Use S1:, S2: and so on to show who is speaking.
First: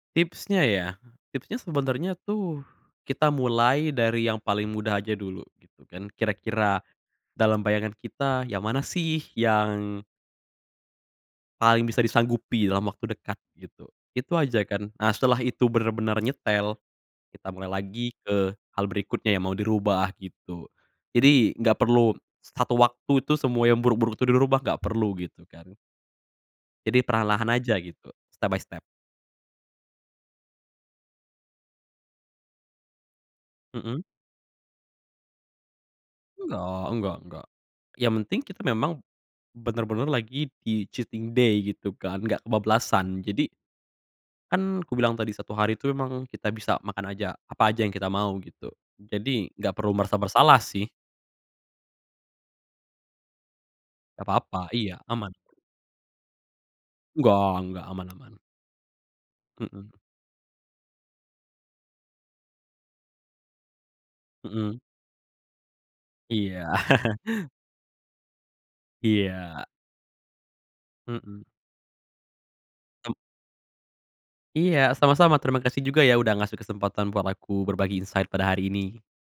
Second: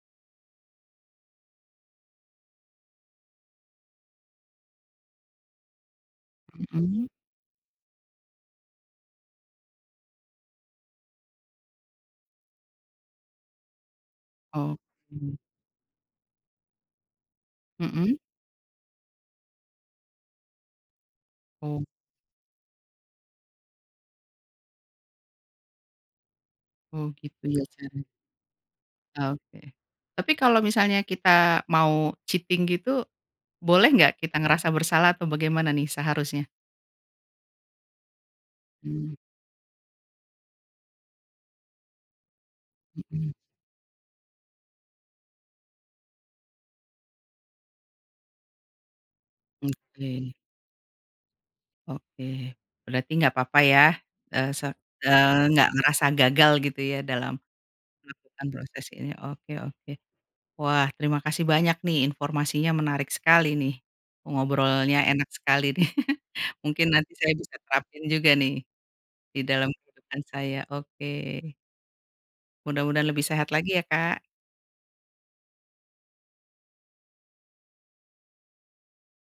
S1: Tipsnya ya, tipsnya sebenarnya tuh, kita mulai dari yang paling mudah aja dulu, gitu kan, kira-kira
S2: Mhm.
S1: dalam bayangan kita, yang mana sih yang paling bisa disanggupi dalam waktu dekat, gitu. Itu aja kan. Nah
S2: Oke.
S1: setelah itu benar-benar nyetel, kita mulai lagi
S2: Mhm.
S1: ke hal berikutnya yang mau dirubah gitu. Jadi, nggak
S2: Oh.
S1: perlu satu waktu itu semua yang buruk-buruk itu dirubah, nggak perlu gitu kan. Jadi
S2: Oh gitu
S1: perlahan-lahan aja
S2: [unintelligible]
S1: gitu, step by step.
S2: Oke. Tapi kalau misalnya kita mau cheating gitu, boleh
S1: Mhm.
S2: nggak kita ngerasa bersalah atau bagaimana nih seharusnya?
S1: Enggak, nggak nggak. Yang penting kita memang,
S2: Mmm.
S1: benar-benar lagi di cheating day gitu kan, nggak kebablasan,
S2: Mhm.
S1: jadi kan kubilang tadi 1 hari tuh emang kita bisa makan aja apa aja yang kita mau gitu. Jadi, nggak perlu merasa
S2: Oke.
S1: bersalah sih.
S2: Oke, berarti nggak apa-apa ya,
S1: Nggak
S2: eee,
S1: apa-apa,
S2: se
S1: iya, aman.
S2: eee, nggak merasa gagal gitu ya dalam
S1: Nggak nggak, aman aman.
S2: melakukan proses ini, oke oke.
S1: Mhm.
S2: Wah terima kasih banyak nih, informasinya menarik sekali nih.
S1: Mhm.
S2: Ngobrolnya enak sekali nih.
S1: Iya.
S2: Mungkin nanti saya bisa terapin juga nih, di
S1: Iya.
S2: dalam kehidupan saya,
S1: Mhm.
S2: oke. Mudah-mudahan
S1: M
S2: lebih sehat lagi ya, Kak.
S1: Iya, sama-sama, terimakasih juga ya udah ngasih kesempatan buat aku berbagi insight pada hari ini.